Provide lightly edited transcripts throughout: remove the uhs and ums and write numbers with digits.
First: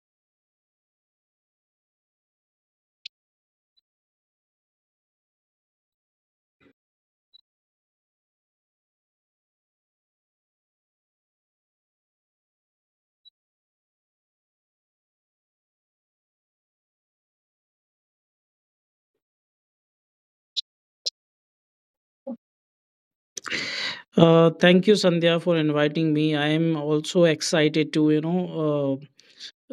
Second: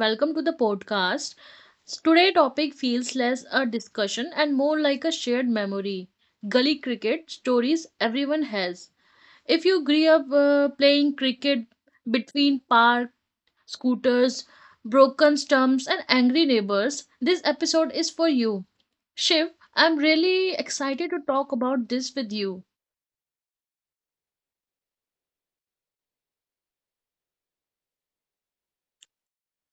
welcome to the podcast. So, today topic feels less a discussion and more like a shared memory. Gully cricket stories everyone has. If you grew up playing cricket between park scooters, broken stumps and angry neighbors, this episode is for you. Shiv, I'm really excited to talk about this with you. Thank you, Sandhya, for inviting me. I am also excited to, you know, uh,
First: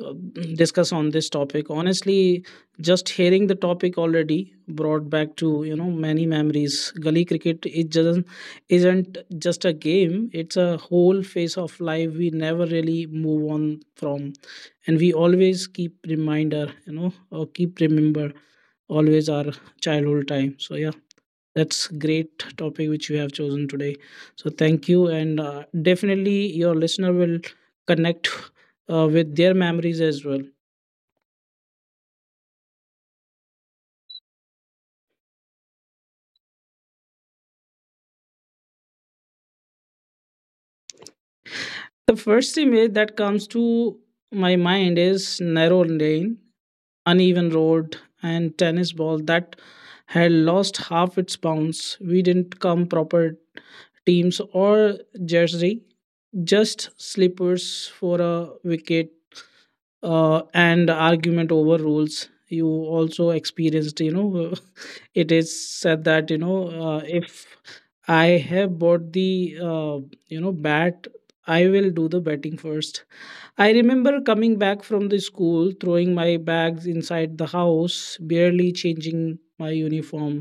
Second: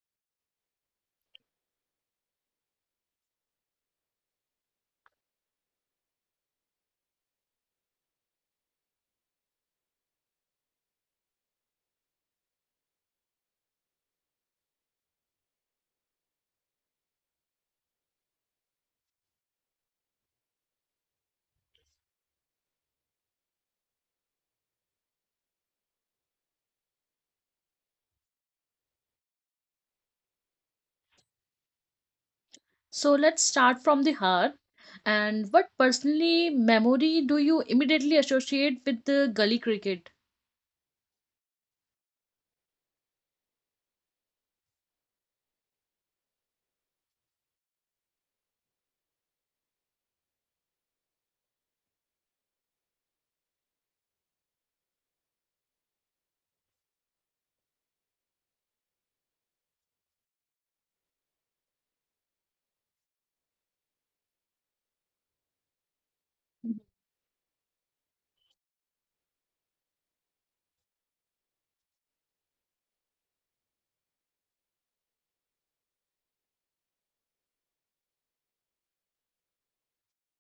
uh, discuss on this topic. Honestly, just hearing the topic already brought back to, you know, many memories. Gully cricket it just isn't just a game; it's a whole phase of life we never really move on from, and we always keep reminder, you know, or keep remember always our childhood time. So yeah. That's great topic which you have chosen today. So thank you, and definitely your listener will connect with their memories as well. So let's start from the heart. And what personally memory do you immediately associate with the gully cricket? The first image that comes to my mind is narrow lane, uneven road, and tennis ball that had lost half its bounce. We didn't come proper teams or jersey, just slippers for a wicket and argument over rules you also experienced you know. It is said that you know if I have bought the you know bat, I will do the batting first. I remember coming back from the school, throwing my bags inside the house, barely changing my uniform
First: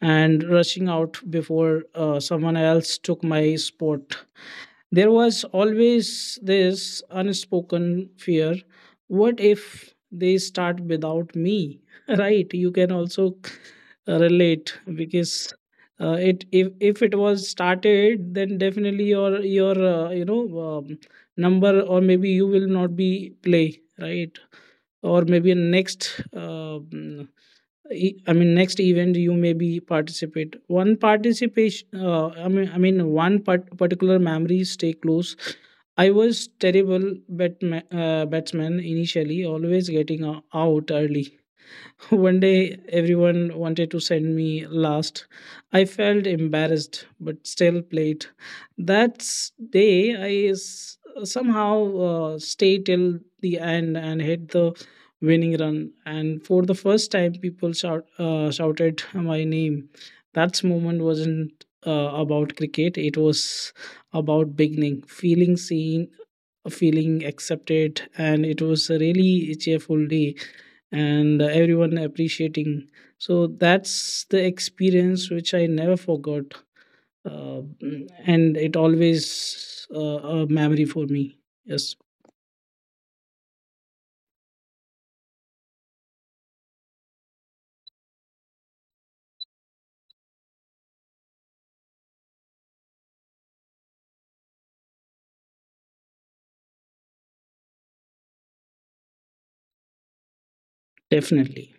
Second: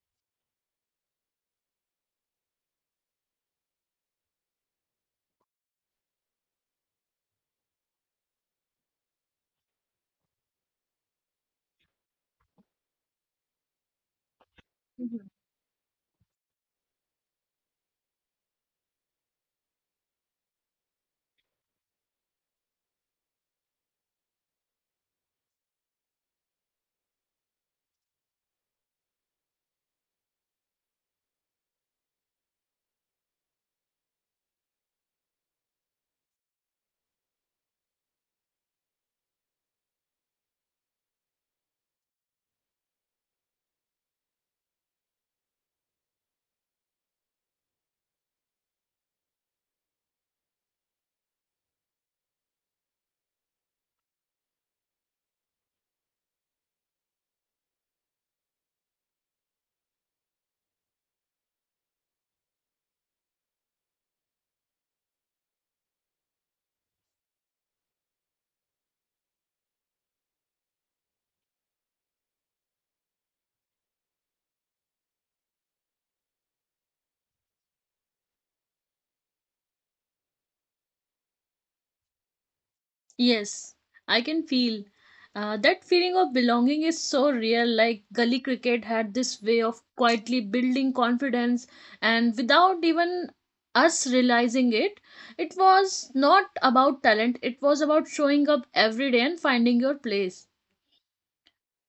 and rushing out before someone else took my spot. There was always this unspoken fear, what if they start without me? Right? You can also relate Mhm. because. It if it was started then definitely your you know um, number, or maybe you will not be play, right? Or maybe next I mean, next event you may be participate. One participation, I mean, one particular memory stay close. I was terrible batsman initially, always getting out early. One day, everyone wanted to send me last. I felt embarrassed, but still played. That s- day, I s- Somehow stayed till the end and hit the winning run. And for the first time, people shouted my name. That moment wasn't about cricket, it was about beginning, feeling seen, feeling accepted, and it was a really cheerful day and everyone appreciating. So that's the experience which I never forgot, uh, and it always a memory for me. Yes, Yes, I can feel. That feeling of belonging is so real. Like gully cricket had this way of quietly building confidence, and without even us realizing it, it was not about talent, it was about showing up every day and finding your place. definitely.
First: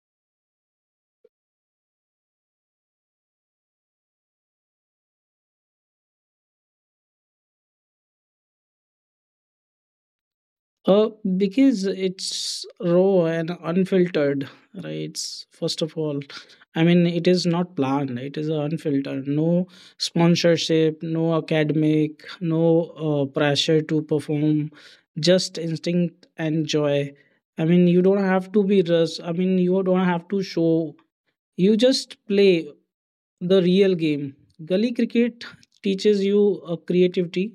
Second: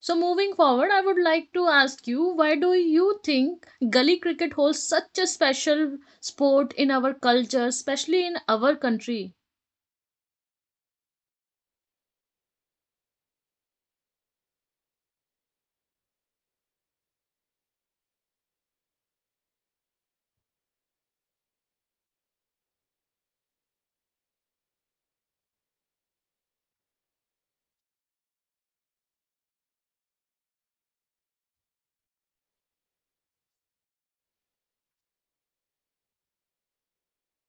So, moving forward, I would like to ask you why do you think gully cricket holds such a special sport in our culture, especially in our country? Uh, because it's raw and unfiltered, right? First of all, I mean, it is not planned, it is unfiltered. No sponsorship, no academic, no pressure to perform, just instinct and joy. I mean, you don't have to be rushed, I mean, you don't have to show, you just play the real game. Gully cricket teaches you creativity.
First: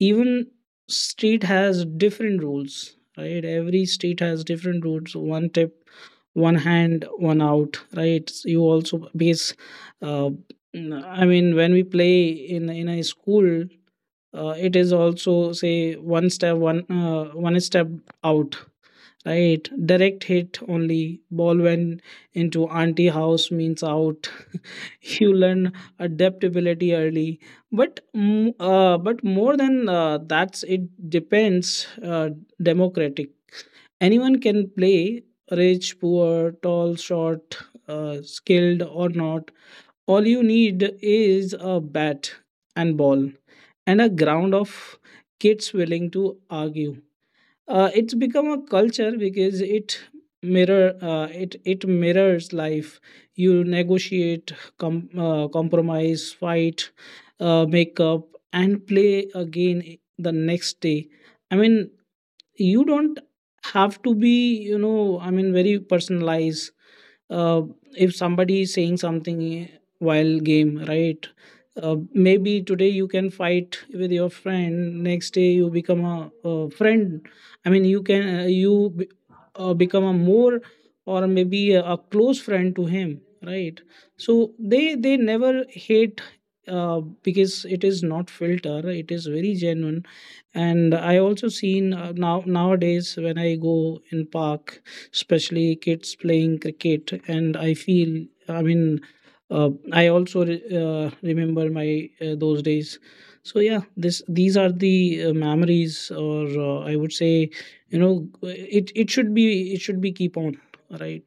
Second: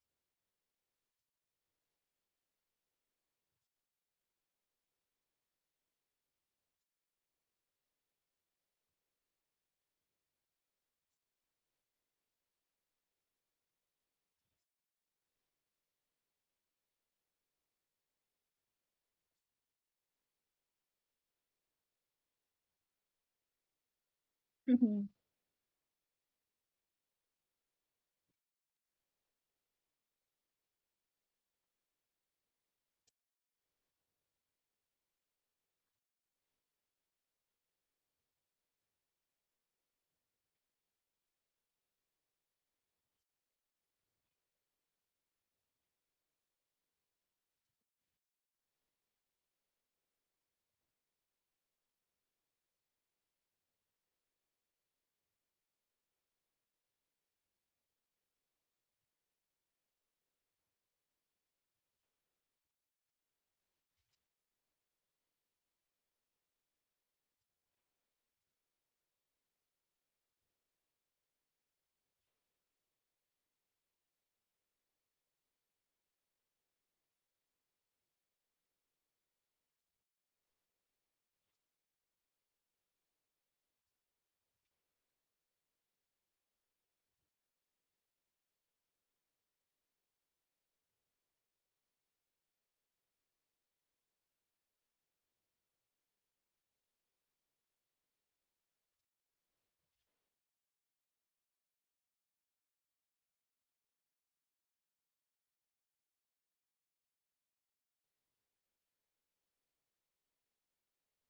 Even state has different rules, right? Every state has different rules. One tip, one hand, one out, right? You also base, uh, I mean, when we play in a school, it is also say one step, one step out, right? Direct hit, only ball went into auntie house means out. Mhm. You learn adaptability early, but but more than that, it depends democratic, anyone can play, rich poor tall short, skilled or not. All you need is a bat and ball and a ground of kids willing to argue. It's become a culture because it mirror it it mirrors life. You negotiate, compromise, fight, make up and play again the next day. I mean, you don't have to be, you know, I mean, very personalized. uh, if somebody is saying something while game, right? Maybe today you can fight with your friend, next day you become a friend. I mean, you can you become a more, or maybe a close friend to him, right? So they never hate because it is not filter, it is very genuine. And I also seen now nowadays when I go in park, especially kids playing cricket, and I feel, I mean, I also remember my those days. So yeah, this these are the memories, or I would say, you know, it should be, it should be keep on, right?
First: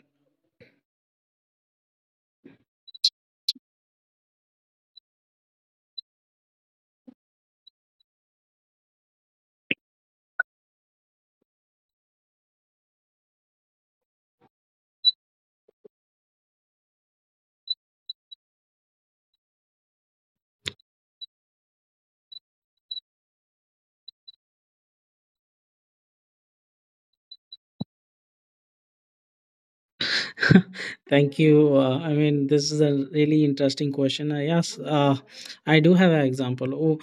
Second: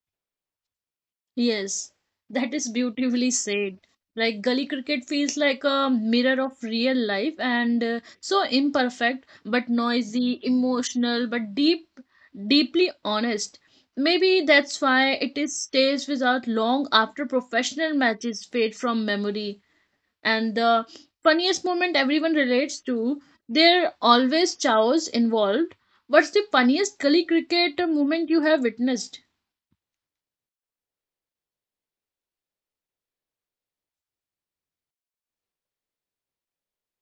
Yes, that is beautifully said. Like gully cricket feels like a mirror of real life and so imperfect but noisy, emotional but deep deeply honest. Maybe that's why it is stays without long after professional matches fade from memory. And the funniest moment everyone relates to, there are always chows involved. What's the funniest gully cricket moment you have witnessed? Thank you, I mean, this is a really interesting question. Yes, I do have an example. Oh,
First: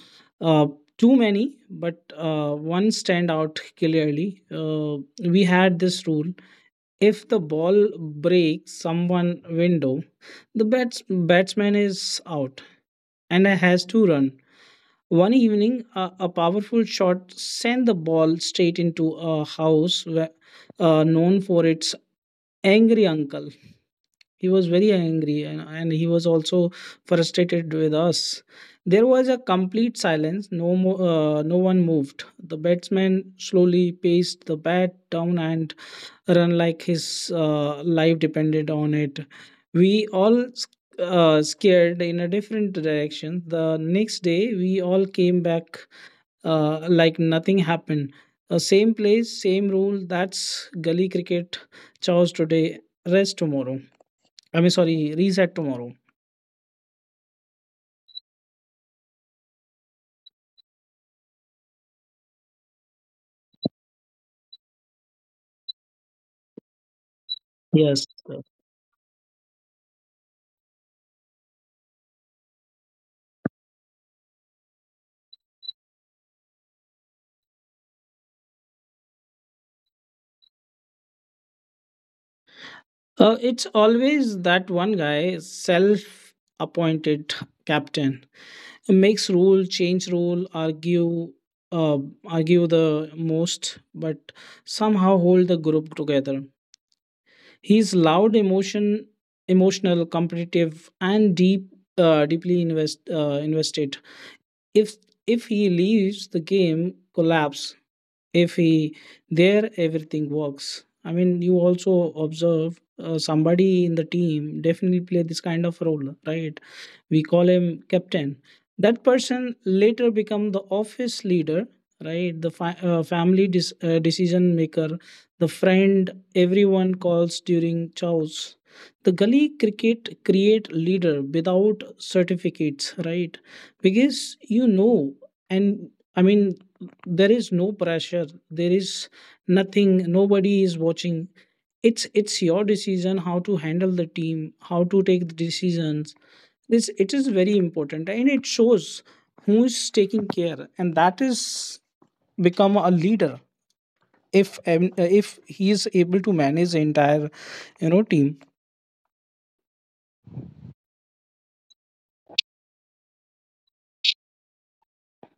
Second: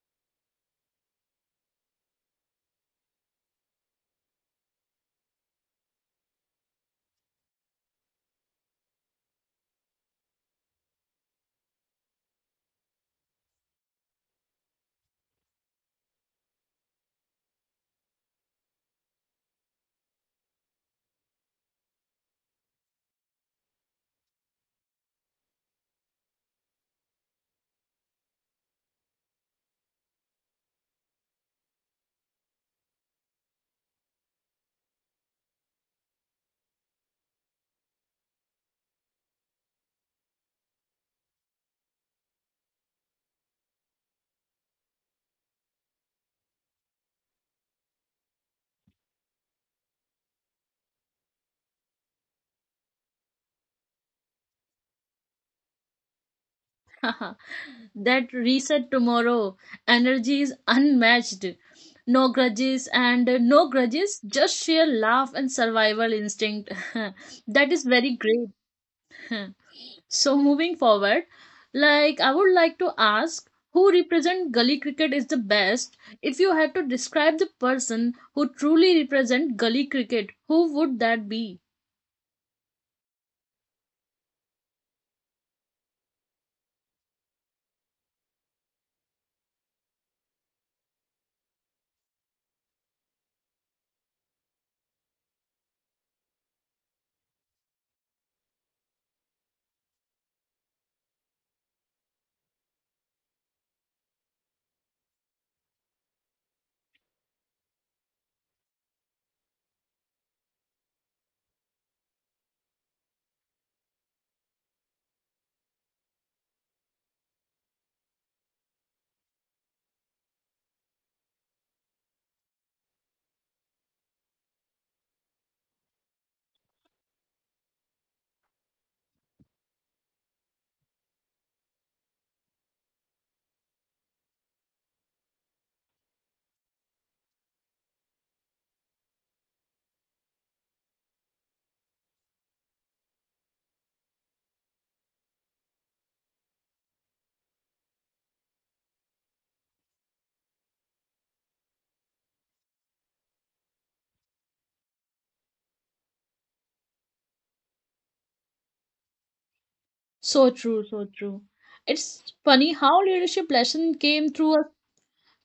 uh, too many, but one stand out clearly. We had this rule. If the ball breaks someone window, the batsman is out and has to run. One evening, a powerful shot sent the ball straight into a house known for its angry uncle. He was very angry, and he was also frustrated with us. There was a complete silence, no one moved. The batsman slowly paced the bat down and run like his life depended on it. We all scared in a different direction. The next day we all came back like nothing happened, same place, same rule. That's gully cricket: chows today, rest tomorrow. I mean, sorry, reset tomorrow. That reset tomorrow energy is unmatched. No grudges and no grudges, just sheer laugh and survival instinct. That is Yes. very great. So moving forward, I would like to ask who represent gully cricket is the best. If you had to describe the person who truly represent gully cricket, who would that be? It's always that one guy, self appointed captain, makes rule, change rule, argue, uh, argue the most, but somehow hold the group together. He's loud, emotional, competitive, and deeply invested. If if he leaves, the game collapse. If he there, everything works. I mean, you also observe somebody in the team definitely play this kind of role, right? We call him captain. That person later become the office leader, right? The family decision maker, the friend everyone calls during chows. The gully cricket create leader without certificates, right? Because, you know, and, I mean, there is no pressure, there is nothing, nobody is watching. It's your decision how to handle the team, how to take the decisions. This, it is very important, and it shows who is taking care, and that is become a leader if he is able to manage the entire, you know, team. So true, so true. It's funny how leadership lesson came through a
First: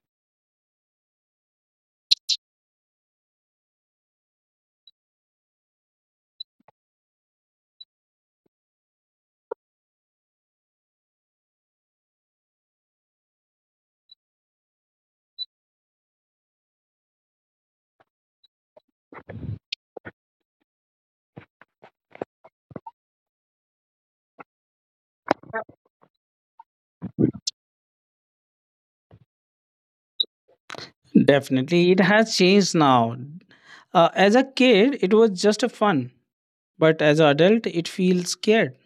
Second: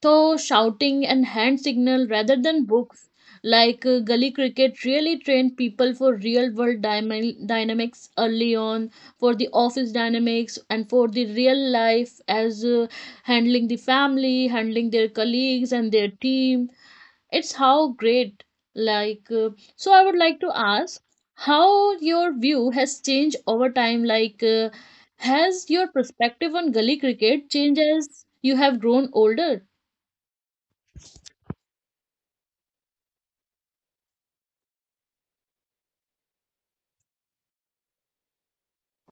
so shouting and hand signal rather than books. Gully cricket really trained people for real world dynamics early on, for the office dynamics and for the real life as handling the family, handling their colleagues and their team. It's how great. Like uh, so I would like to ask how your view has changed over time. Has your perspective on gully cricket changed as you have grown older? Definitely it has changed now. As a kid, it was just a fun, but as an adult it feels scared.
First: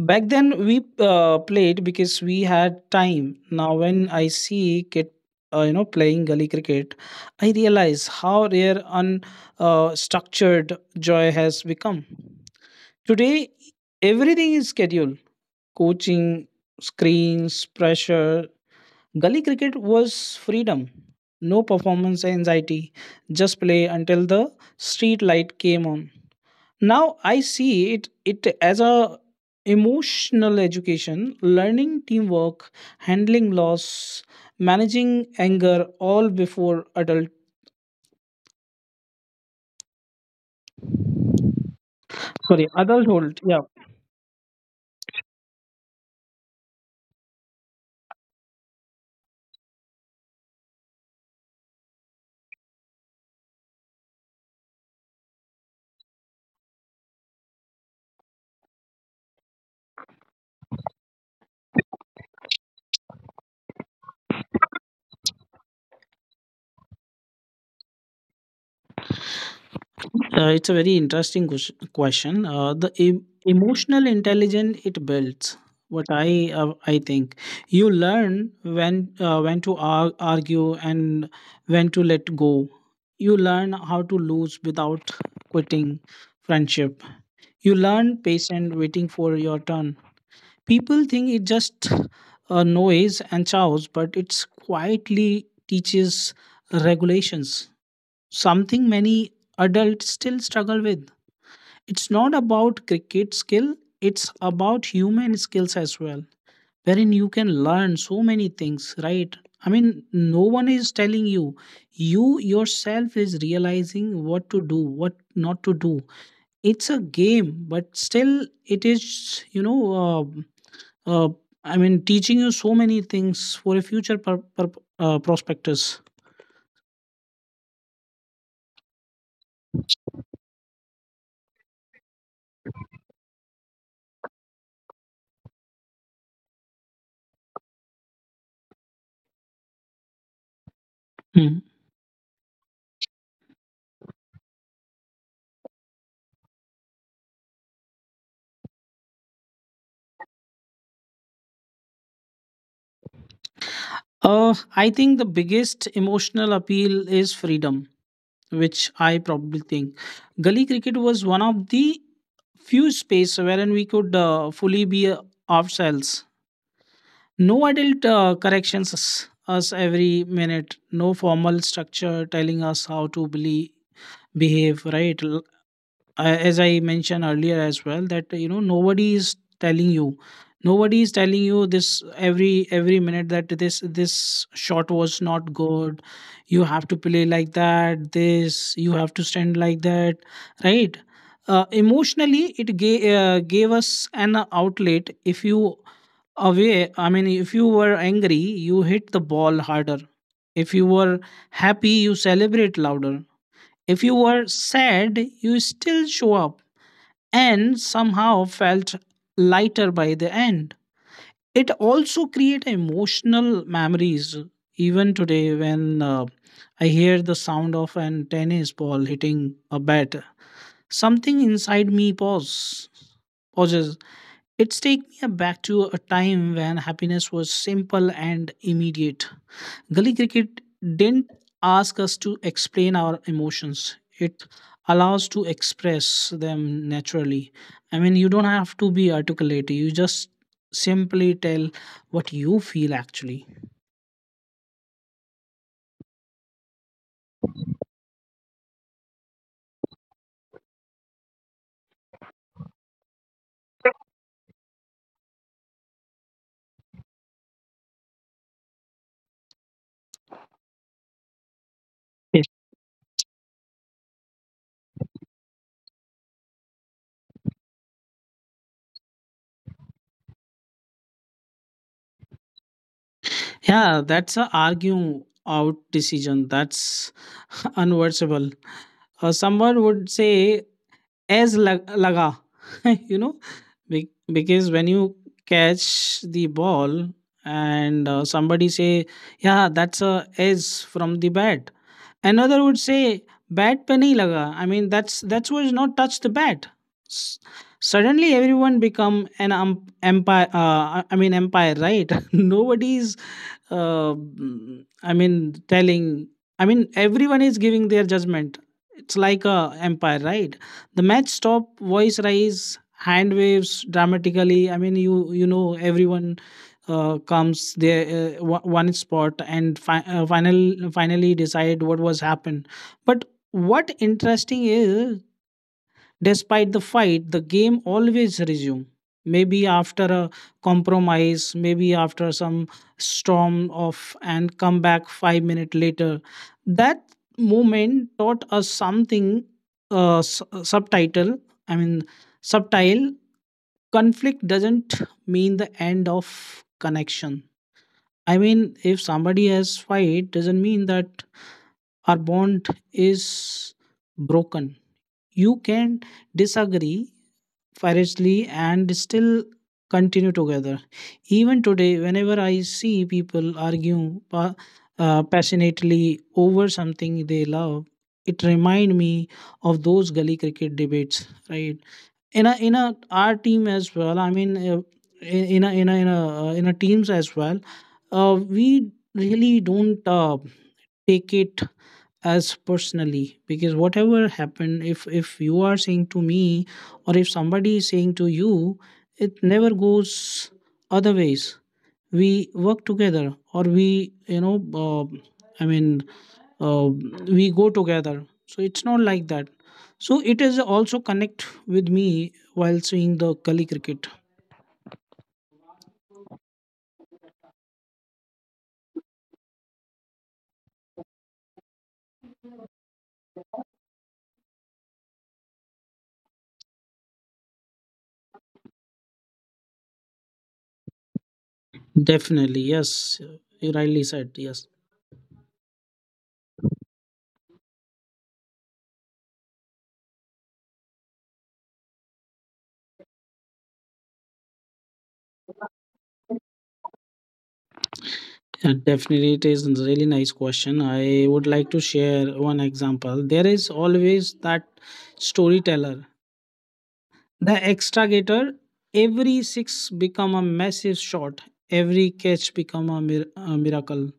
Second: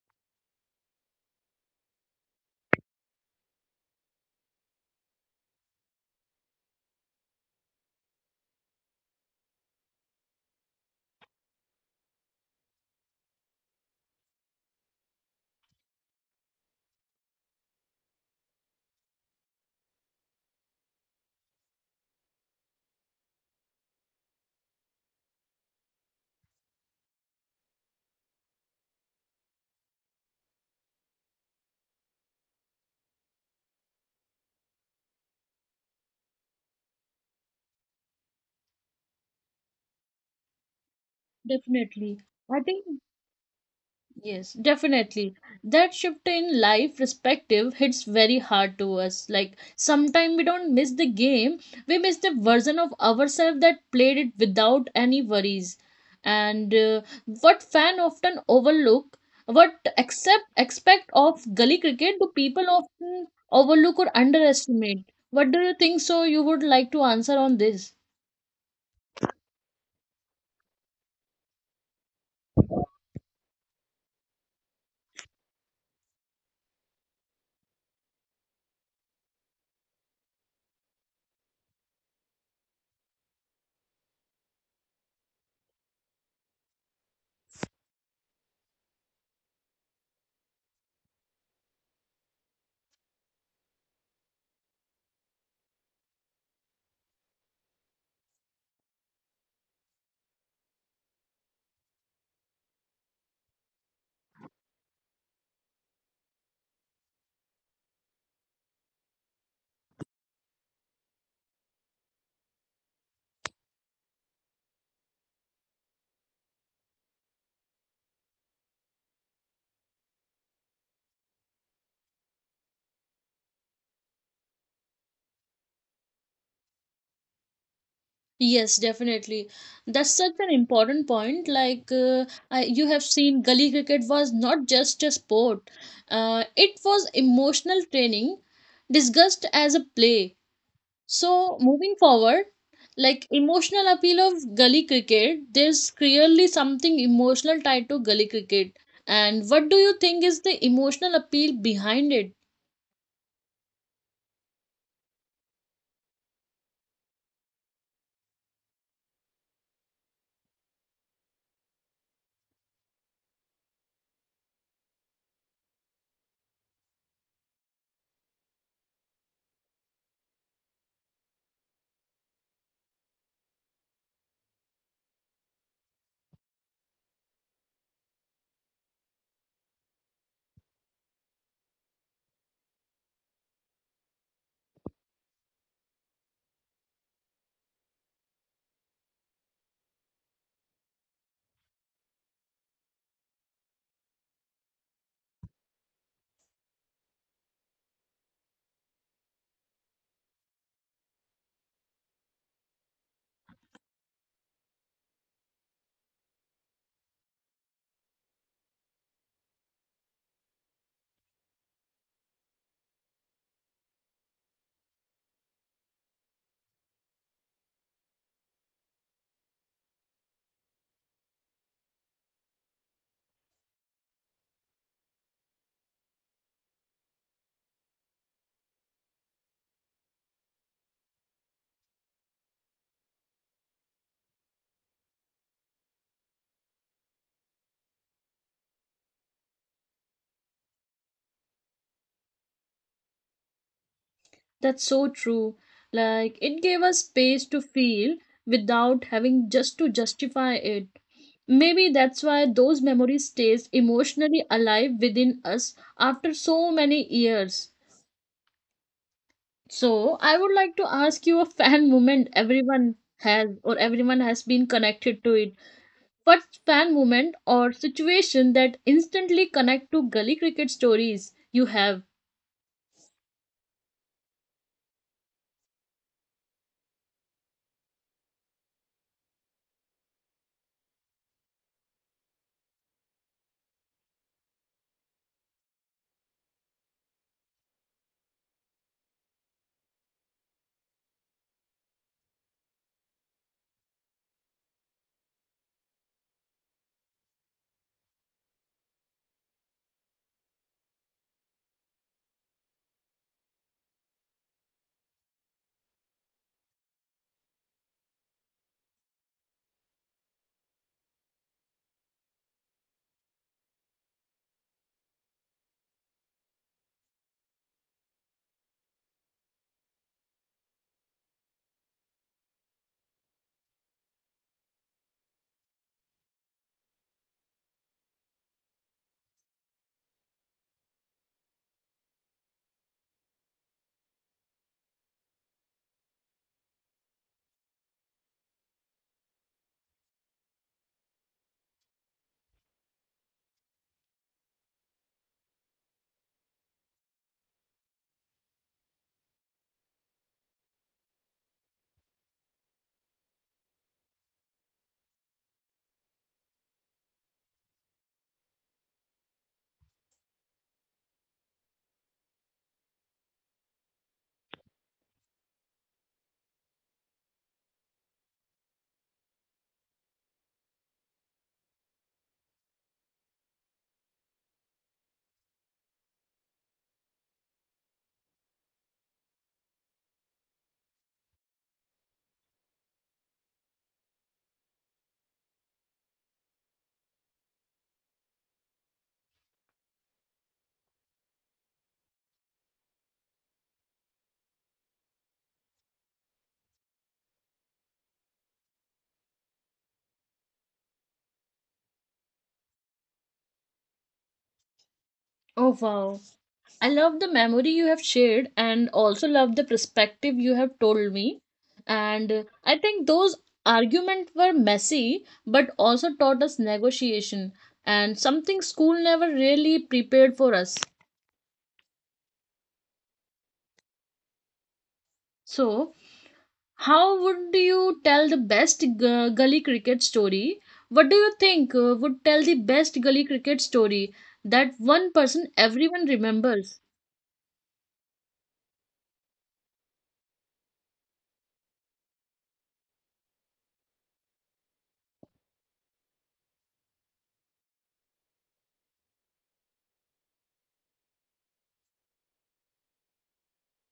Back then, we played because we had time. Now, when I see kid, you know, playing gully cricket, I realize how rare unstructured, structured joy has become. Today, everything is scheduled: coaching, screens, pressure. Gully cricket was freedom. No performance anxiety. Just play until the street light came on. Now I see it it as a emotional education, learning teamwork, handling loss, managing anger, all before adult, Definitely. sorry, I think, adulthood. Yeah, yes, definitely. That shift in life perspective hits very hard to us. Like, sometimes we don't miss the game, we miss the version of ourselves that played it without any worries. And what fan often overlook, what accept aspect of gully cricket do people often overlook or underestimate? What do you think? So, you would like to answer on this? It's a very interesting question. The emotional intelligence it builds, what I think, you learn when, when to argue and when to let go. You learn how to lose without quitting friendship. You learn patience waiting for your turn. People think it's just a noise and chows, but it's quietly teaches regulations, something many adults still struggle with. It's not about cricket skill, it's about human skills as well, wherein you can learn so many things, right? I mean, no one is telling you. You yourself is realizing what to do, what not to do. It's a game, but still it is, you know, uh, uh, I mean, teaching you so many things for a future prospectus. Yes, definitely. That's such an important point. I, you have seen, gully cricket was not just a sport; it was emotional training, discussed as a play. Hmm. So moving forward, like emotional appeal of gully cricket, there's clearly something emotional tied to gully cricket. And what do you think is the emotional appeal behind it? I think the biggest emotional appeal is freedom, which I probably think gully cricket was one of the few space wherein we could fully be ourselves. No adult corrections us every minute. No formal structure telling us how to believe behave, right? As I mentioned earlier as well, that you know, nobody is telling you, nobody is telling you this every minute, that this shot was not good, you have to play like that, this you have to stand like that, right? Emotionally, it gave us an outlet. If you away, I mean, if you were angry, you hit the ball harder. If you were happy, you celebrate louder. If you were sad, you still show up and somehow felt lighter by the end. It also create emotional memories. Even today, when I hear the sound of an tennis ball hitting a bat, something inside me pauses. It takes me back to a time when happiness was simple and immediate. Gully cricket didn't ask us to explain our emotions. It allows to express them naturally. I mean, you don't have to be articulate. You just simply tell what you feel actually. That's so true. Like, it gave us space to feel without having just to justify it. Maybe that's why those memories stays emotionally alive within us after so many years. So, I would like to ask you a fan Yes. moment everyone has or everyone has been connected to it. What fan moment or situation that instantly connect to gully cricket stories you have? Yeah, that's a argue out decision. That's unworkable. Someone would say as laga. You know, because when you catch the ball and somebody say, yeah, that's a edge from the bat. Another would say, bat pe nahi laga, I mean, that's was not touched the bat. S- Suddenly everyone become an empire, I mean empire, right? Nobody's I mean telling, I mean, everyone is giving their judgment. It's like a empire, right? The match stop, voice rise, hand waves dramatically. I mean, you know everyone comes there one one spot and finally decide what was happened. But what interesting is, despite the fight, the game always resume. Maybe after a compromise, maybe after some storm off and come back 5 minutes later. That moment taught us something subtitle. I mean, Subtile conflict doesn't mean the end of connection. I mean, if somebody has fight, doesn't mean that our bond is broken. You can disagree fiercely and still continue together. Even today, whenever I see people argue passionately over something they love, it remind me of those gully cricket debates, right? In a our team as well, I mean in a in a in a, in a teams as well, we really don't take it as personally, because whatever happened, if you are saying to me or if somebody is saying to you, it never goes other ways. We work together, or we, you know uh, i mean uh, we go together. So it's not like that. So it is also connect with me while seeing the gully cricket. Oh wow. I love the memory you have shared and also love the perspective you have told me. And I think those arguments were messy but also taught us negotiation and something school never really prepared for us. Definitely, yes, you rightly said. Yes, So, how would you tell the best gully cricket story? What do you think would tell the best gully cricket story, that one person everyone remembers? yeah, definitely it is a really nice question. I would like to share one example. There is always that storyteller, the extragator. Every six become a massive shot. Every catch become a, a miracle,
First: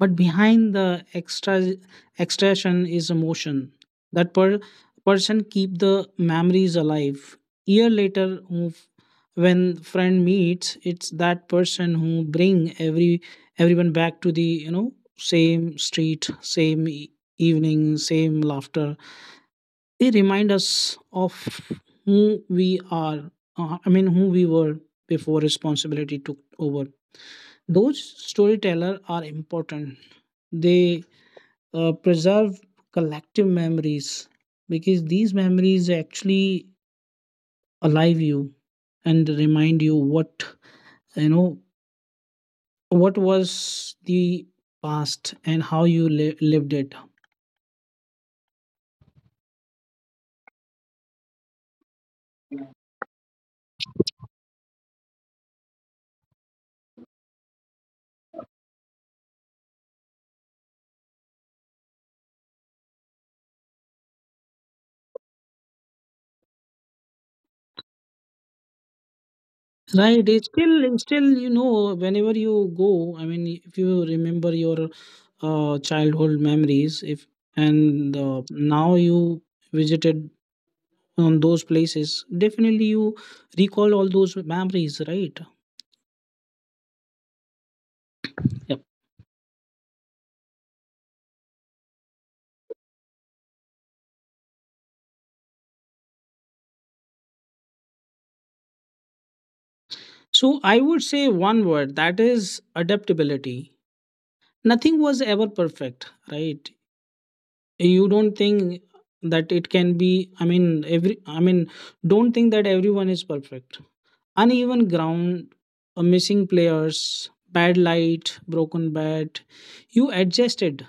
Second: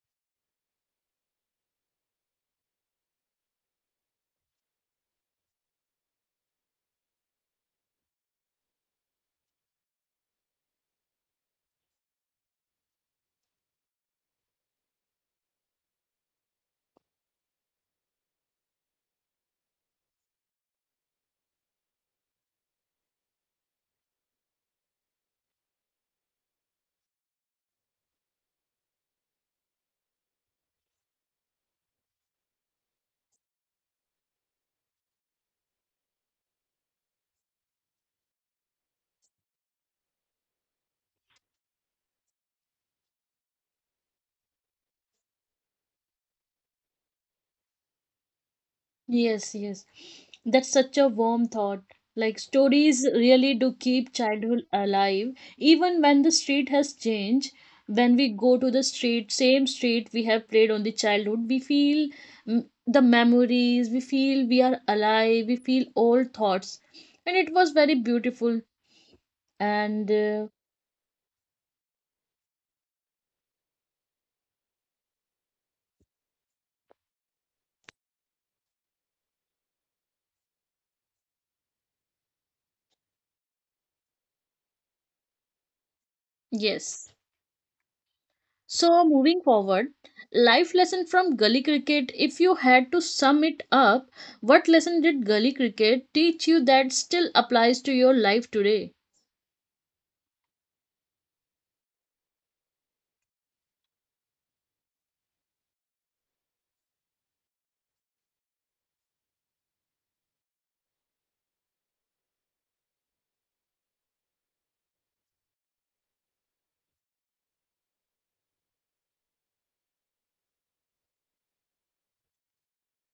but behind the extraction is emotion. That person keep the memories alive year later. When friend meets, it's that person who bring everyone back to the, you know, same street, same evening, same laughter. They remind us of who we are, I mean who we were before responsibility took over. Those storyteller are important. They preserve collective memories, because these memories actually alive you and remind you what, you know, what was the past and how you lived it, Yes, yes. That's such a warm thought. Like stories really do keep childhood alive, even when the street has changed. When we go to the street, same street we have played on the childhood, we feel mm, the memories, we feel we are alive, we feel old thoughts. And it was very beautiful. And right? It's still, it's still, you know, whenever you go, I mean, if you remember your childhood memories, if, and now you visited on those places, definitely you recall all those yes. memories, right? So, moving forward, life lesson from gully cricket. If you had to sum it up, what lesson did gully cricket teach you that still applies to your life today? So I would say one word, that is adaptability. Nothing was ever perfect, right? You don't think that it can be, I mean, don't think that everyone is perfect. Uneven ground, missing players, bad light, broken bat. You adjusted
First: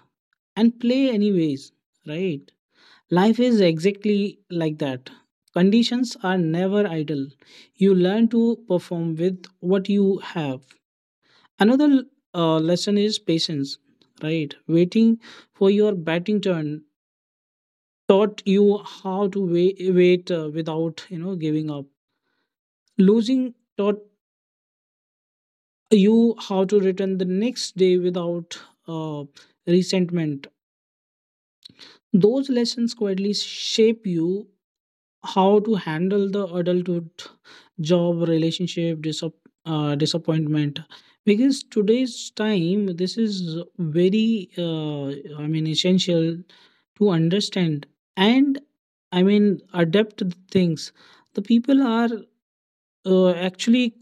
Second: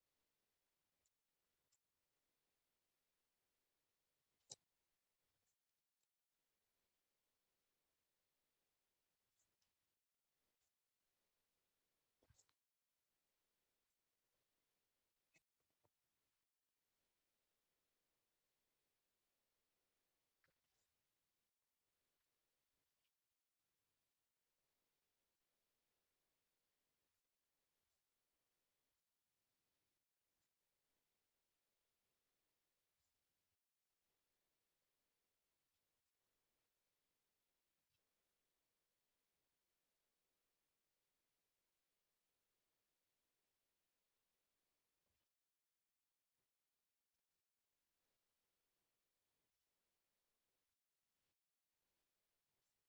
and play anyways, right? Life is exactly like that. Conditions are never idle. You learn to perform with what you have. Another lesson is patience, right? Waiting for your batting turn taught you how to wait without, you know, giving up. Losing taught you how to return the next day without uh, resentment. Those lessons quietly shape you how to handle the adulthood, job, relationship, disappointment. Because today's time, this is very, I mean, essential to understand and, I mean, adapt to things. The people are, actually,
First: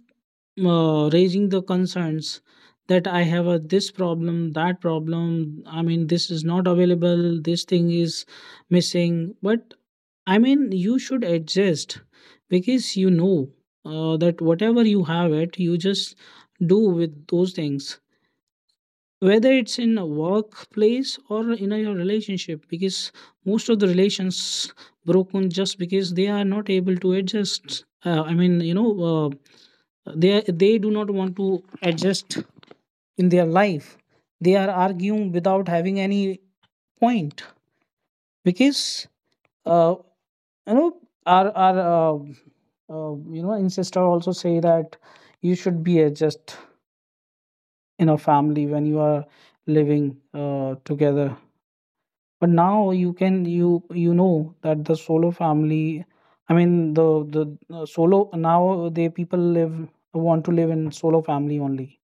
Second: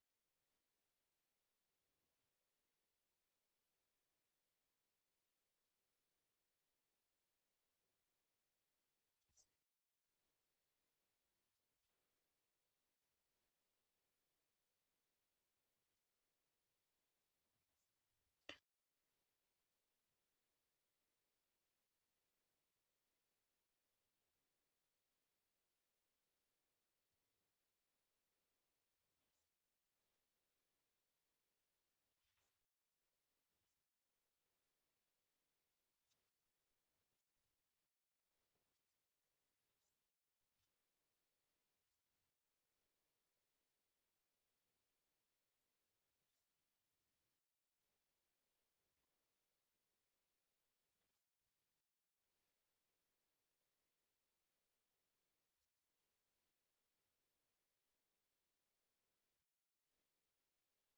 raising the concerns that I have a this problem, that problem. I mean, this is not available, this thing is missing. But I mean, you should adjust, because you know that whatever you have it, you just do with those things. Whether it's in a workplace or in a, your relationship. Because most of the relations broken just because they are not able to adjust. I mean, you know, they do not want to adjust in their life. They are arguing without having any point, because, uh, you know, our ancestor also say that you should be just in a family when you are living together. But now you can, you know that the solo family, I mean, the solo, now they people live, want to live in solo family only.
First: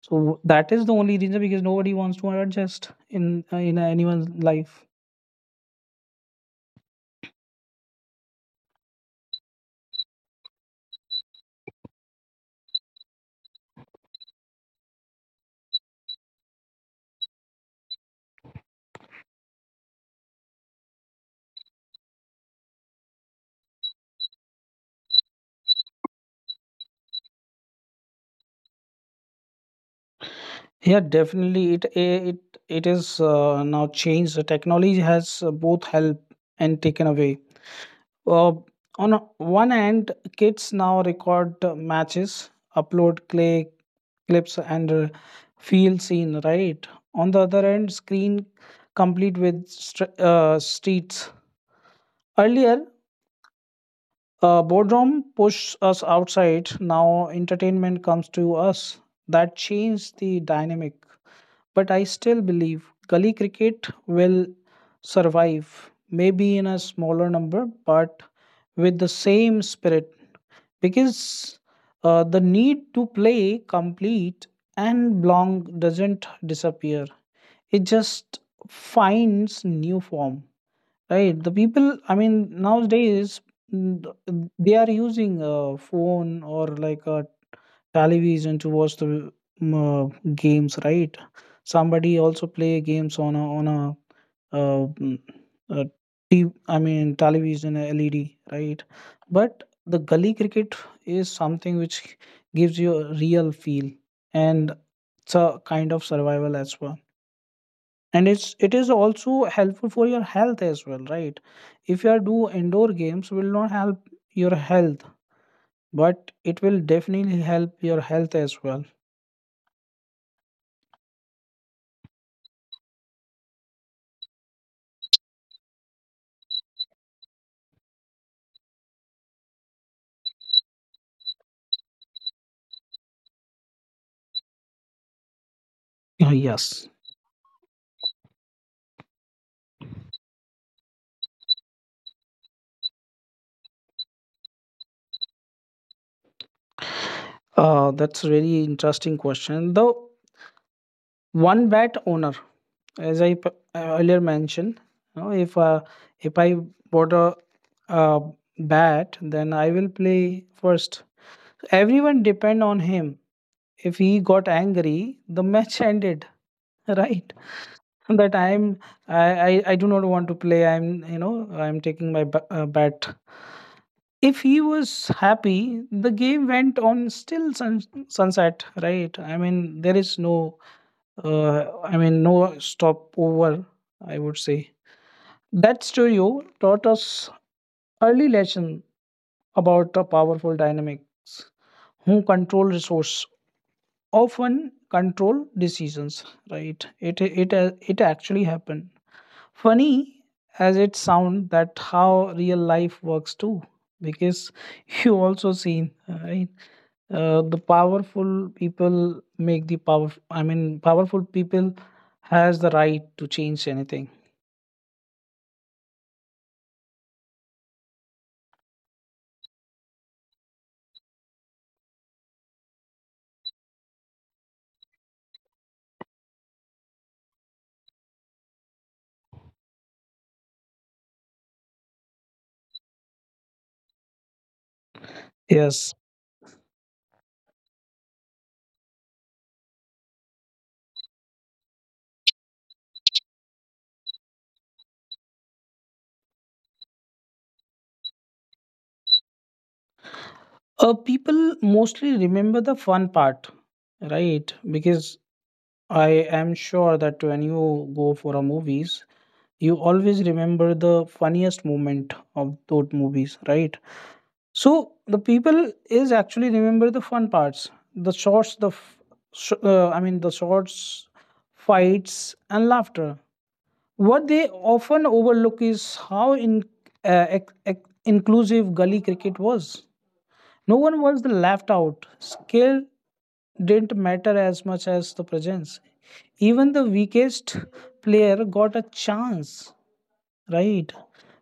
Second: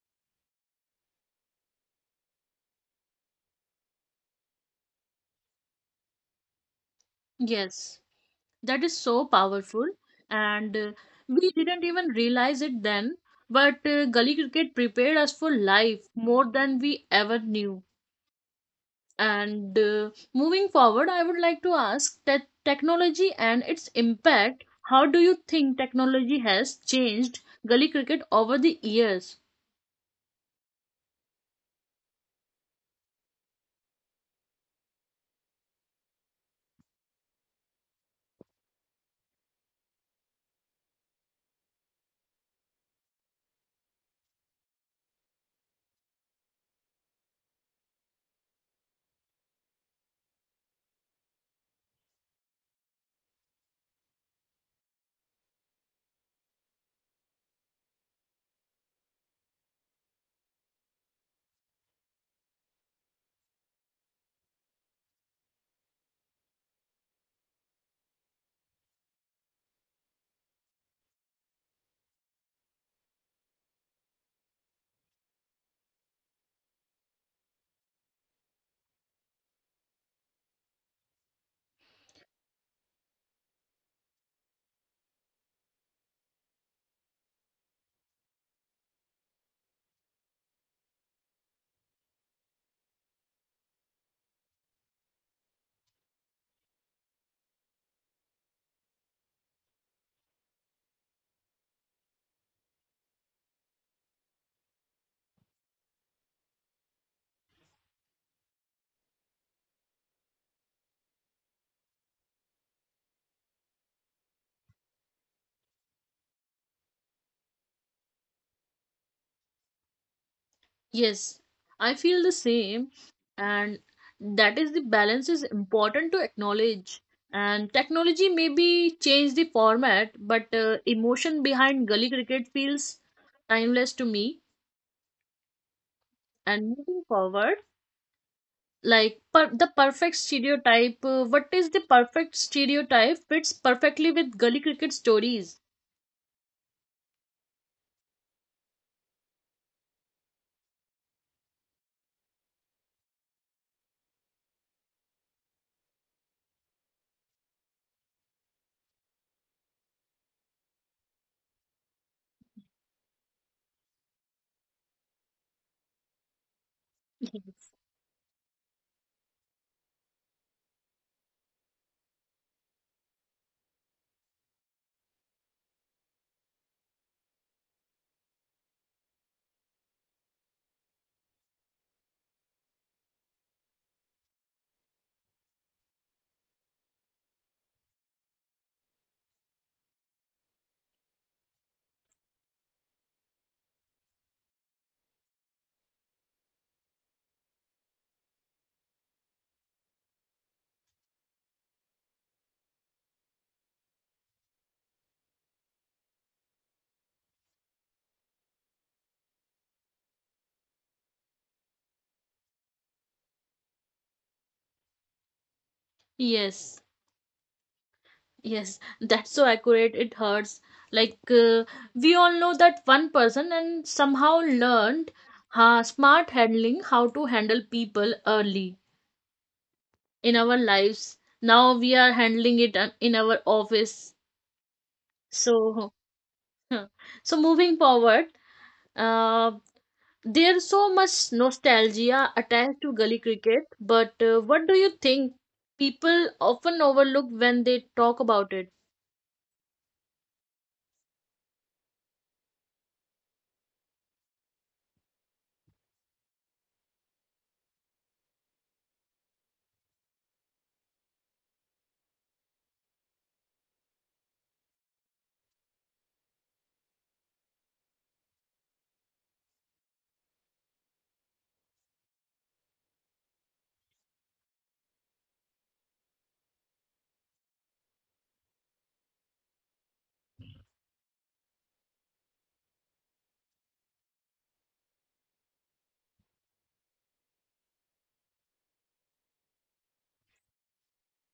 So that is the only reason, because nobody wants to adjust in anyone's life. Yes, that is so powerful, and we didn't even realize it then. But gully cricket prepared us for life more than we ever knew. And Moving forward, I would like to ask that technology and its impact. How do you think technology has changed gully cricket over the years? Yeah, definitely. It it is, now changed. The technology has both helped and taken away. Uh, on one hand, kids now record matches, upload clay clips, and feel seen. Right. On the other hand, screen complete with streets. Earlier, boredom pushed us outside. Now, entertainment comes to us. That changed the dynamic. But I still believe gully cricket will survive, maybe in a smaller number, but with the same spirit. Because the need to play complete and belong doesn't disappear, it just finds new form. Right, the people, I mean, nowadays, mm, they are using a phone or like a television to watch the, games, right? Somebody also play games on a, uh, mm, uh I mean, television, LED, right? But the gully cricket is something which gives you a real feel, and it's a kind of survival as well. And it is also helpful for your health as well, right? If you are do indoor games, will not help your health, but it will definitely help your health as well. Yes, I feel the same, and that is the balance is important to acknowledge. And technology maybe change the format, but emotion behind gully cricket feels timeless to me. And Yes, moving forward, the perfect stereotype, what is the perfect stereotype fits perfectly with gully cricket stories? That's really interesting question. The one bat owner, as I earlier mentioned, you know, if I bought a, uh bat, then I will play first. Everyone depend on him. If he got angry, the match ended. Right, Yes. that I'm, I do not want to play. I'm, you know, I'm taking my bat, if he was happy, the game went on still sunset, right? I mean, there is no, I mean, no stopover. I would say that studio taught us early lesson about a powerful dynamics. Who control resource often control decisions, right? It actually happened. Funny as it sound, that how real life works too, because you also seen, right? The powerful people make the power, I mean, powerful people has the right to change anything. Yes, yes, that's so accurate it hurts. like uh, we all know that one person and somehow learned smart handling, how to handle people early in our lives. Now we are handling it in our office, Yes. so. So moving forward, uh, there's so much nostalgia attached to gully cricket, but what do you think people often overlook when they talk about it? People mostly remember the fun part, right? Because I am sure that when you go for a movies, you always remember the funniest moment of those movies, right? So the people is actually remember the fun parts, the shorts, I mean, the shorts, fights, and laughter. What they often overlook is how inclusive gully cricket was. No one was left out. Skill didn't matter as much as the presence. Even the weakest player got a chance, right?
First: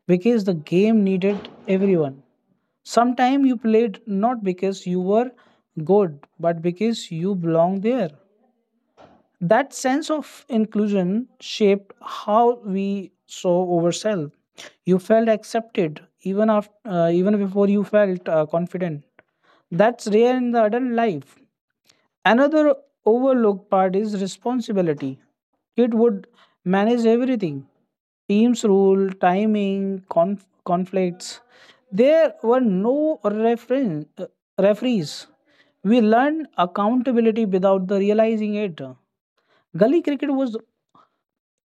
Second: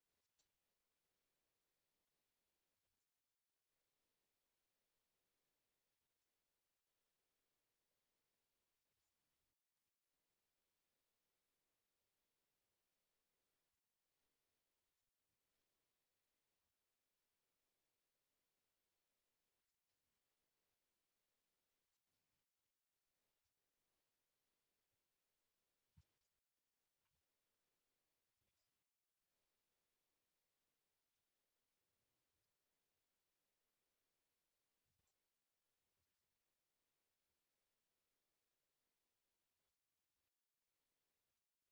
Because the game needed everyone. Sometimes you played not because you were good, but because you belong there. That sense of inclusion shaped how we saw ourselves. You felt accepted even after, even before you felt confident. That's rare in the adult life. Another overlooked part is responsibility. Kid would manage everything, teams rule, timing, conflicts. There were no referees. We learned accountability without the realizing it. Gully cricket was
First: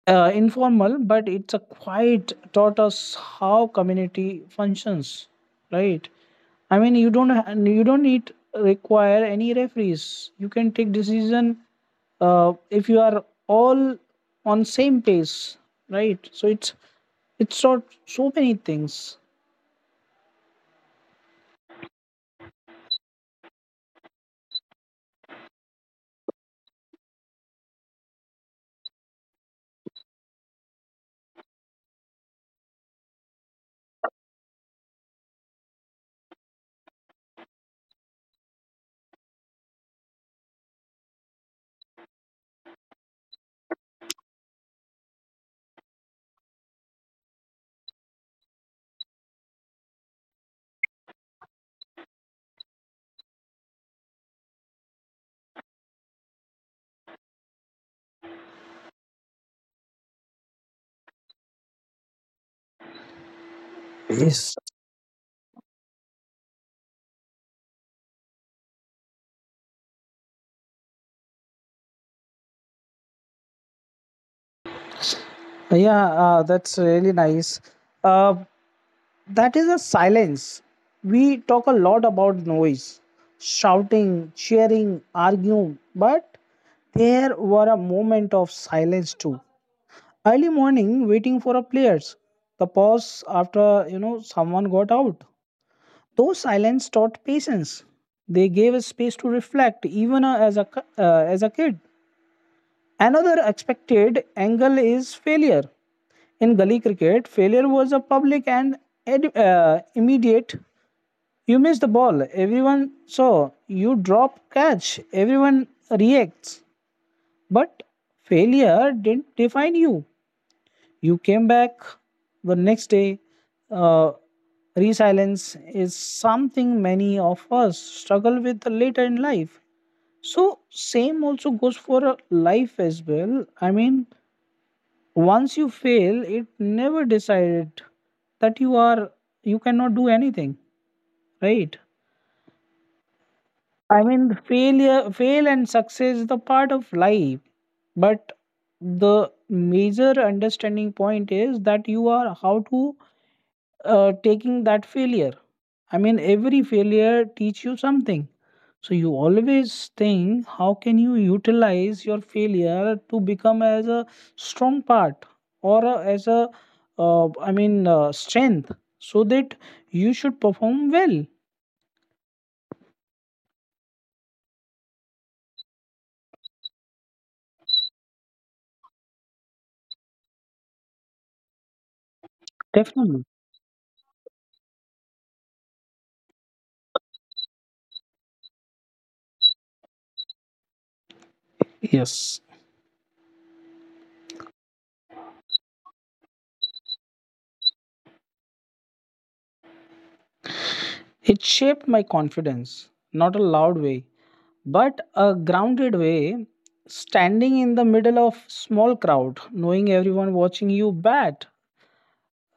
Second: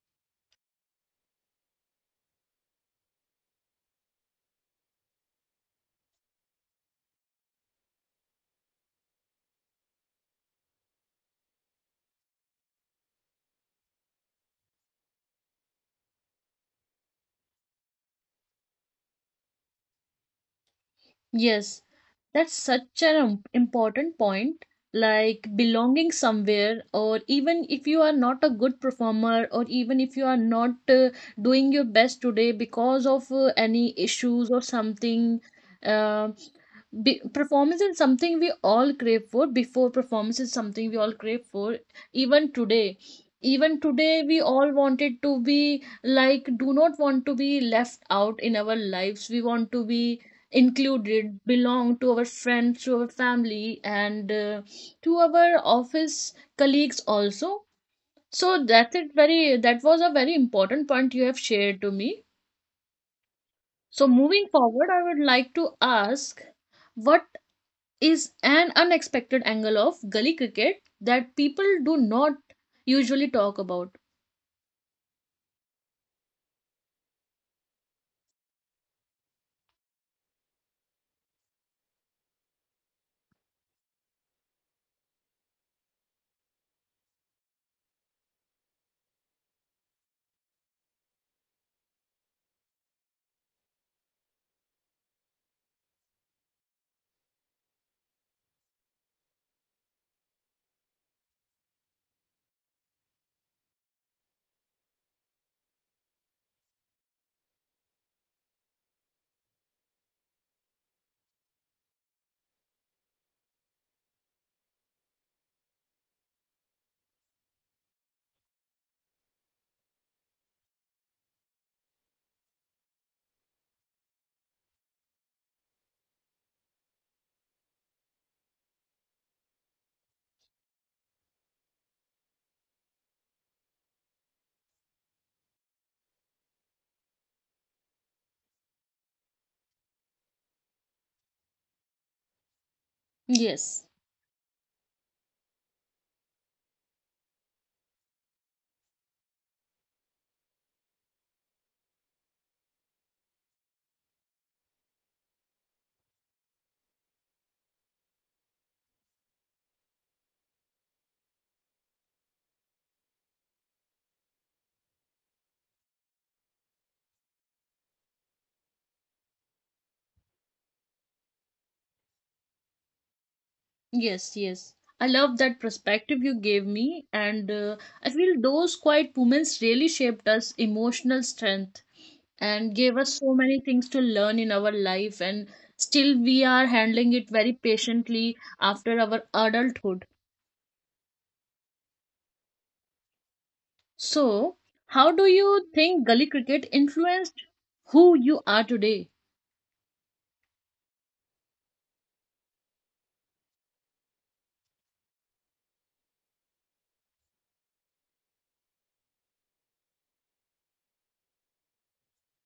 informal, but it's a quite taught us how community functions, right? I mean, you don't you don't need require any referees. You can take decision if you are all on same pace, right? So it's taught so many things. Yes, that's such an important point. Belonging somewhere, or even if you are not a good performer, or even if you are not doing your best today because of any issues or something. Uh, Performance is something we all crave for. Before performance is something we all crave for. Even today, even today, we all wanted to be like, do not want to be left out in our lives. We want to be included, belong to our friends, to our family, and to our office colleagues also. So that's it, very, that was a very important point you have shared to me. So moving Yes. forward, I would like to ask what is an unexpected angle of gully cricket that people do not usually talk about. Yeah, that's really nice. Uh, That is a silence. We talk a lot about noise, shouting, cheering, arguing, but there were a moment of silence too. Early morning, waiting for a players. The pause after, you know, someone got out. Those silence taught patience. They gave us space to reflect, even as a kid. Another expected angle is failure. In gully cricket, failure was a public and immediate. You miss the ball, everyone saw. You drop catch, everyone reacts. But failure didn't define you. You came back the next day. Uh, Resilience is something many of us struggle with later in life. So same also goes for life as well. I mean, once you fail, it never decided that you cannot do anything, right? Yes, I mean, failure, fail and success is the part of life, but the major understanding point is that you are how to taking that failure. I mean, every failure teach you something. So you always think, how can you utilize your failure to become as a strong part or a, as a, strength, so that you should perform well. yes, yes, I love that perspective you gave me, and I feel those quiet moments really shaped us emotional strength and gave Definitely. us so many things to learn in our life. And still we are handling it very patiently after our adulthood. Yes. So how do you think gully cricket influenced who you are today? It shaped my confidence, not a loud way, but a grounded way, standing in the middle of small crowd, knowing everyone watching you bat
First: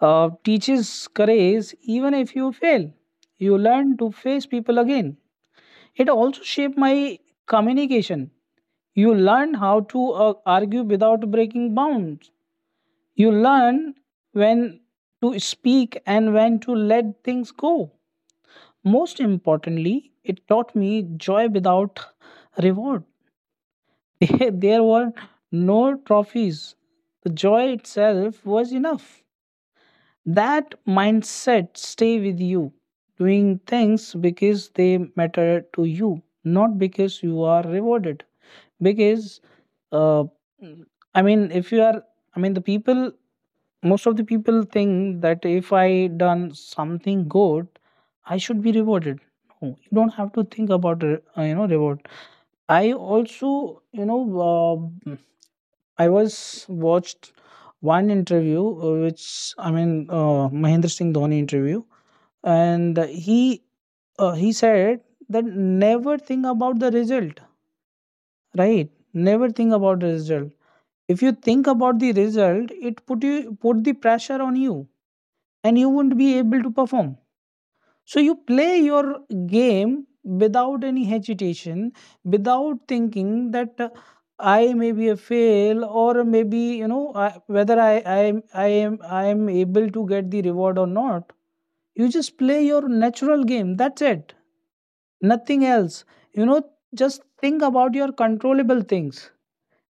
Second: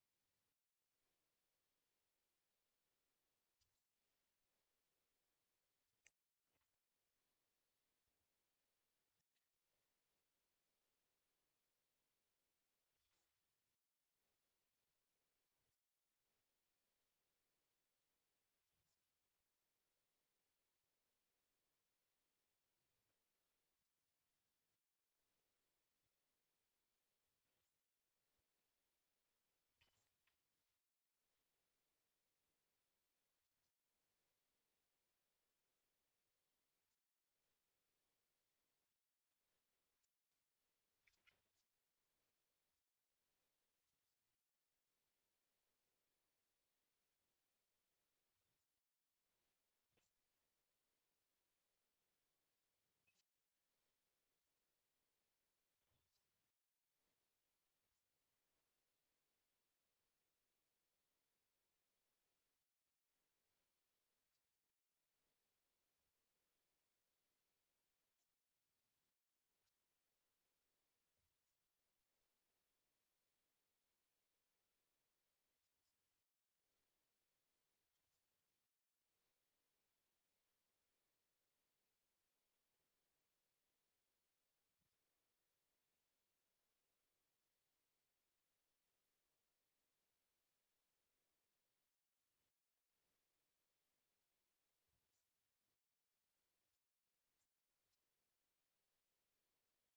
teaches courage even if you fail. You learn to face people again. It also shaped my communication. You learn how to argue without breaking bounds. You learn when to speak and when to let things go. Most importantly, it taught me joy without reward. There were no trophies. The joy itself was enough. That mindset stay with you, doing things because they matter to you, not because you are rewarded, because uh, I mean if you are I mean the people, most of the people think that if I done something good, I should be rewarded. No, you don't have to think about reward. I also I was watched one interview, which Mahendra Singh Dhoni interview, and he said that never think about the result, right? Never think about the result. If you think about the result, it put you put the pressure on you, and you won't be able to perform. So you play your game without any hesitation, without thinking that I may be a fail or maybe I, whether I am I am I am able to get the reward or not. You just play your natural game. That's it. Nothing else. You know, just think about your controllable things.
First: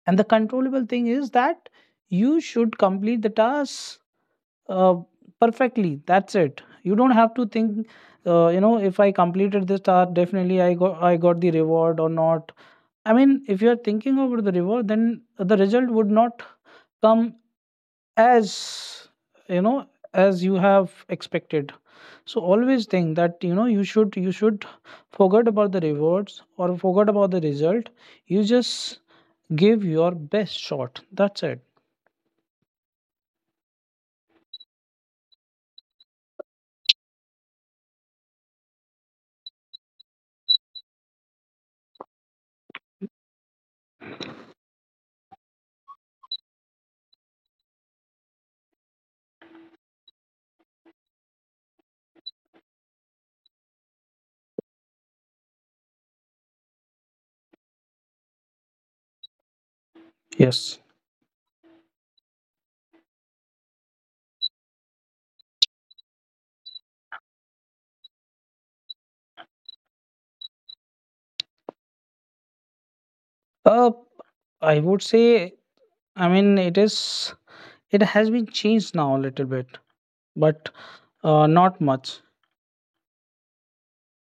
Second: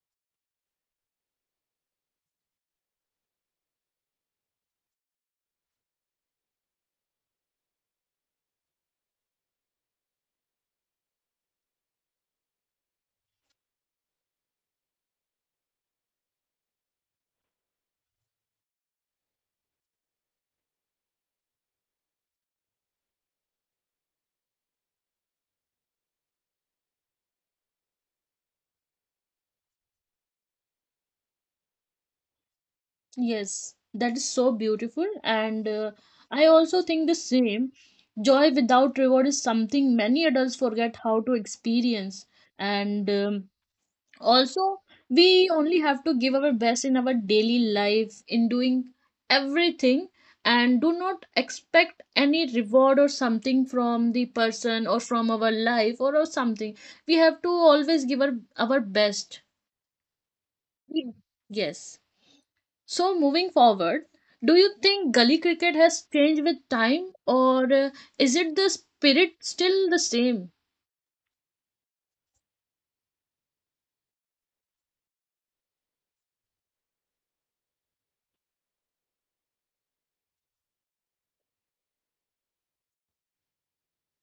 And the controllable thing is that you should complete the task uh, perfectly. That's it. You don't have to think. If I completed this task, definitely I got the reward or not. I mean, if you are thinking about the reward, then the result would not come as you know as you have expected. So always think that you know you should forget about the rewards or forget about the result. You just give your best shot. That's it. Yes, that is so beautiful and I also think the same. Joy without reward is something many adults forget how to experience. And Also, we only have to give our best in our daily life in doing everything and do not expect any reward or something from the person or from our life or something. We have to always give our best. Yes. We- yes. So moving forward, do you think gully cricket has changed with time or is it the spirit still the same? Uh, I would say, I mean, it has been changed now a little bit, but not much.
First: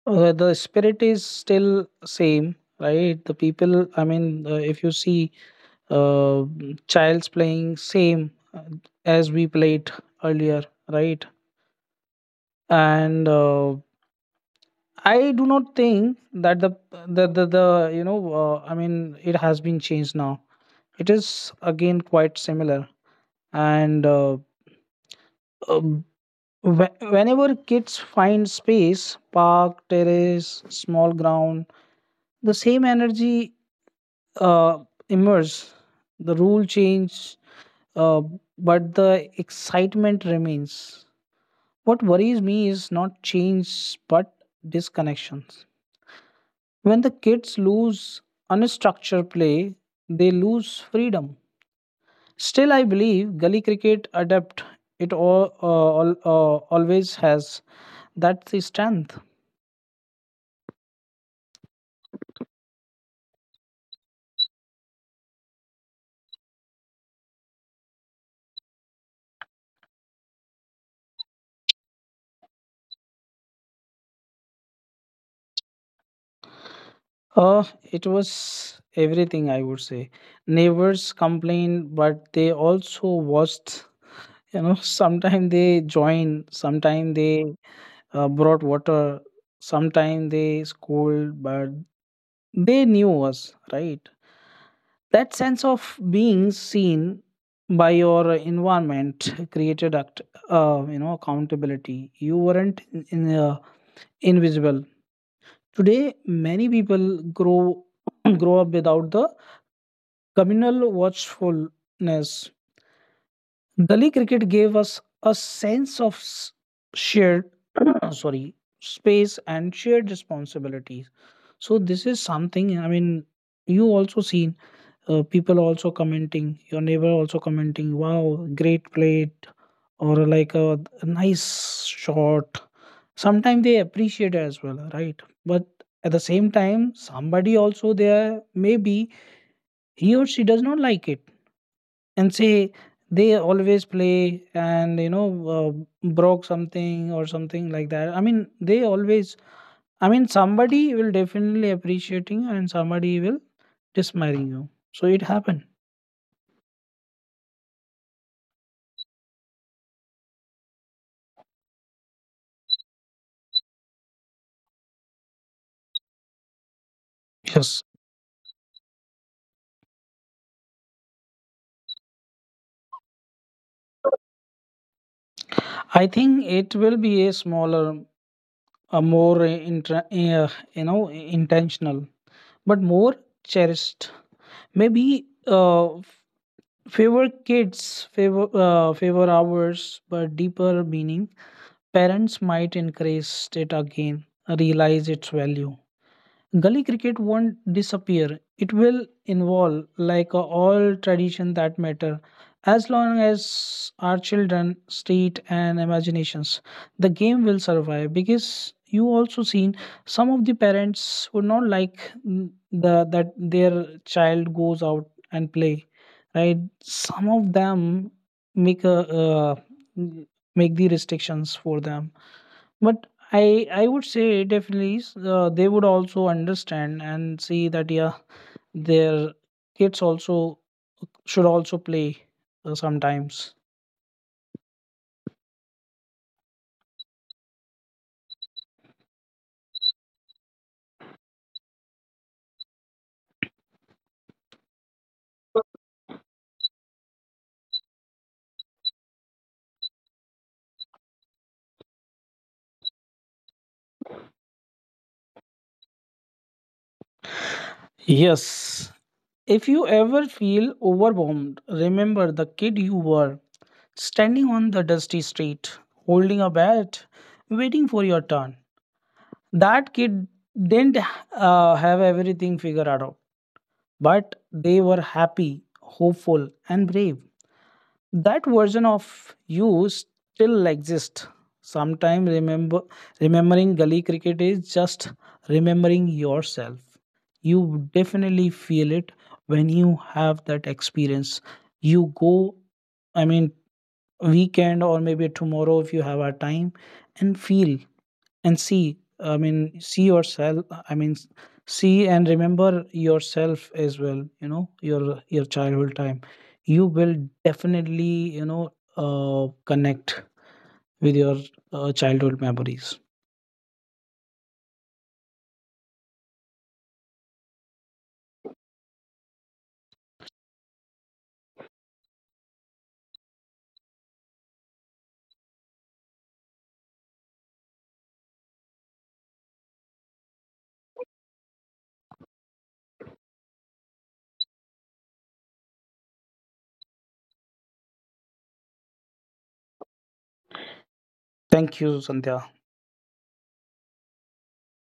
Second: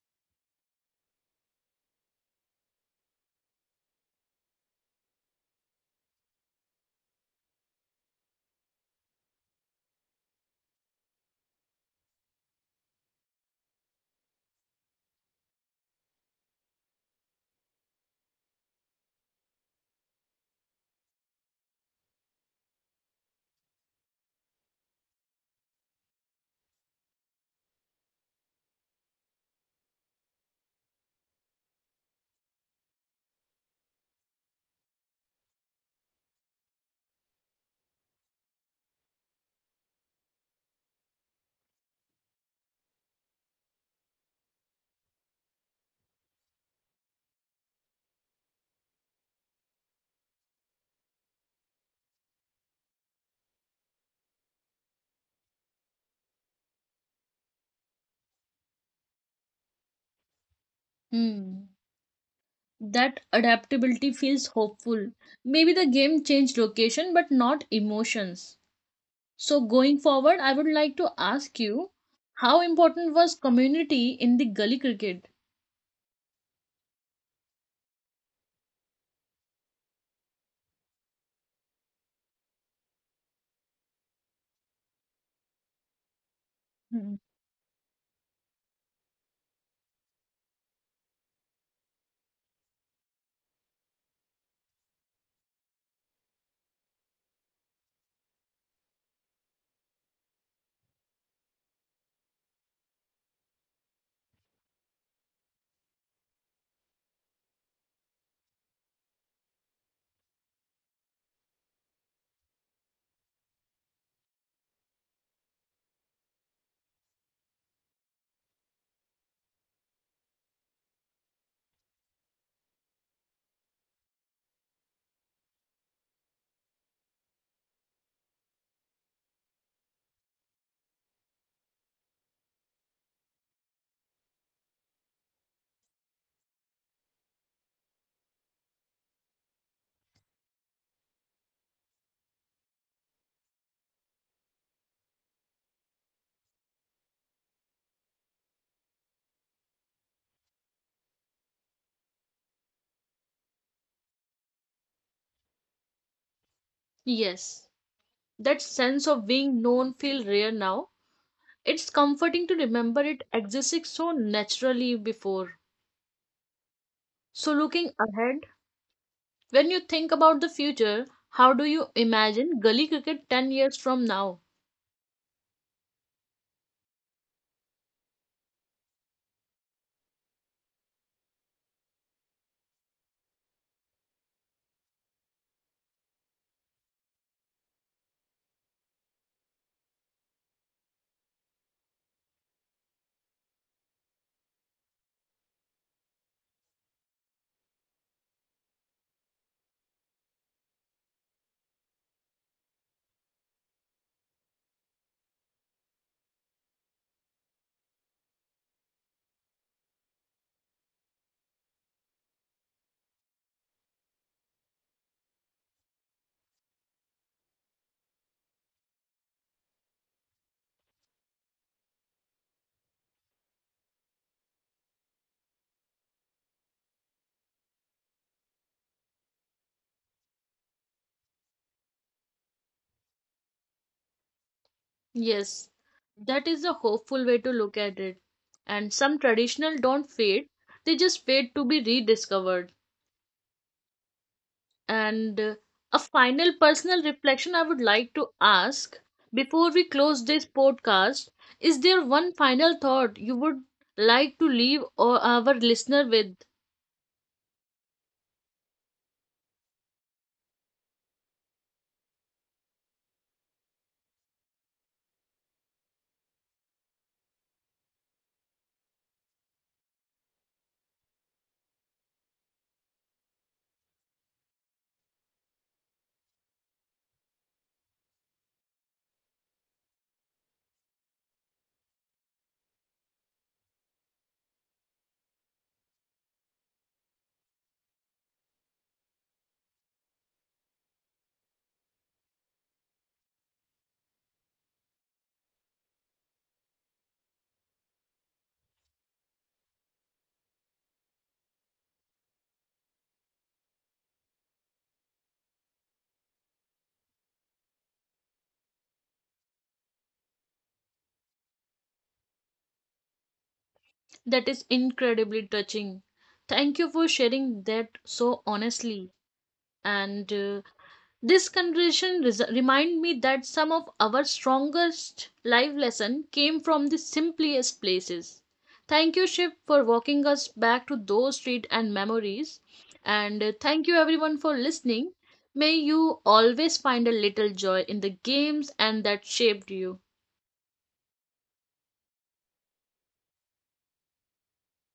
The spirit is still same, right? The people, if you see, uh, childs playing same, as we played earlier, right? And I do not think that the you know uh, i mean it has been changed now. It is again quite similar. And um, Whenever kids find space, park, terrace, small ground, the same energy uh, emerges. The rule change, uh, but the excitement remains. What worries me is not change, but disconnections. When the kids lose unstructured play, they lose freedom. Still, I believe gully cricket adept. It always has. That's the strength. Hmm. That adaptability feels hopeful. Maybe the game changed location but not emotions. So, going forward, I would like to ask you, how important was community in the gully cricket? It was everything, I would say. Neighbors complained, but they also watched. You know, sometimes they joined, sometimes Hmm. they brought water, sometimes they scolded, but they knew us, right? That sense of being seen by your environment created accountability. You weren't invisible. Today, many people grow grow up without the communal watchfulness. Gully cricket gave us a sense of shared, sorry, space and shared responsibilities. So this is something. I mean, you also seen people also commenting, your neighbor also commenting, "Wow, great plate," or like a nice shot. Sometimes they appreciate as well, right? But at the same time, somebody also there, maybe he or she does not like it and say they always play, and you know uh, broke something or something like that. I mean, somebody will definitely appreciating and somebody will dismiring you. So it happened. Yes, that sense of being known feel rare now. It's comforting to remember it existed so naturally before. So Yes, looking ahead, when you think about the future, how do you imagine gully cricket 10 years from now? I think it will be a smaller, a more you know intentional, but more cherished, maybe uh, favor kids, favor hours, but deeper meaning. Parents might increase it again, realize its value. Gully cricket won't disappear. It will involve like all tradition that matter. As long as our children, street and imaginations, the game will survive. Because you also seen some of the parents would not like the that their child goes out and play, right? Some of them make a uh, make the restrictions for them, but I would say definitely they would also understand and see that yeah, their kids also should also play, sometimes. Yes, that is a hopeful way to look at it. And some traditional don't fade, they just fade to be rediscovered. And a final personal reflection I would like to ask before we close this podcast, is there one final thought you would like to leave or our listener with? Yes. If you ever feel overwhelmed, remember the kid you were, standing on the dusty street, holding a bat, waiting for your turn. That kid didn't have everything figured out, but they were happy, hopeful, and brave. That version of you still exists. Sometimes remembering gully cricket is just remembering yourself. You definitely feel it when you have that experience. You go, I mean, weekend or maybe tomorrow if you have a time and feel and see, I mean, see yourself I mean s- see and remember yourself as well, you know, your childhood time. You will definitely, you know, uh, connect with your childhood memories. That is incredibly touching? Thank you for sharing that so honestly. And This conversation remind me that some of our strongest life lesson came from the simplest places. Thank you, Shiv, for walking us back to those street and memories. And thank you everyone for listening. May you always find a little joy in the games and that shaped you. Thank you, Sandhya.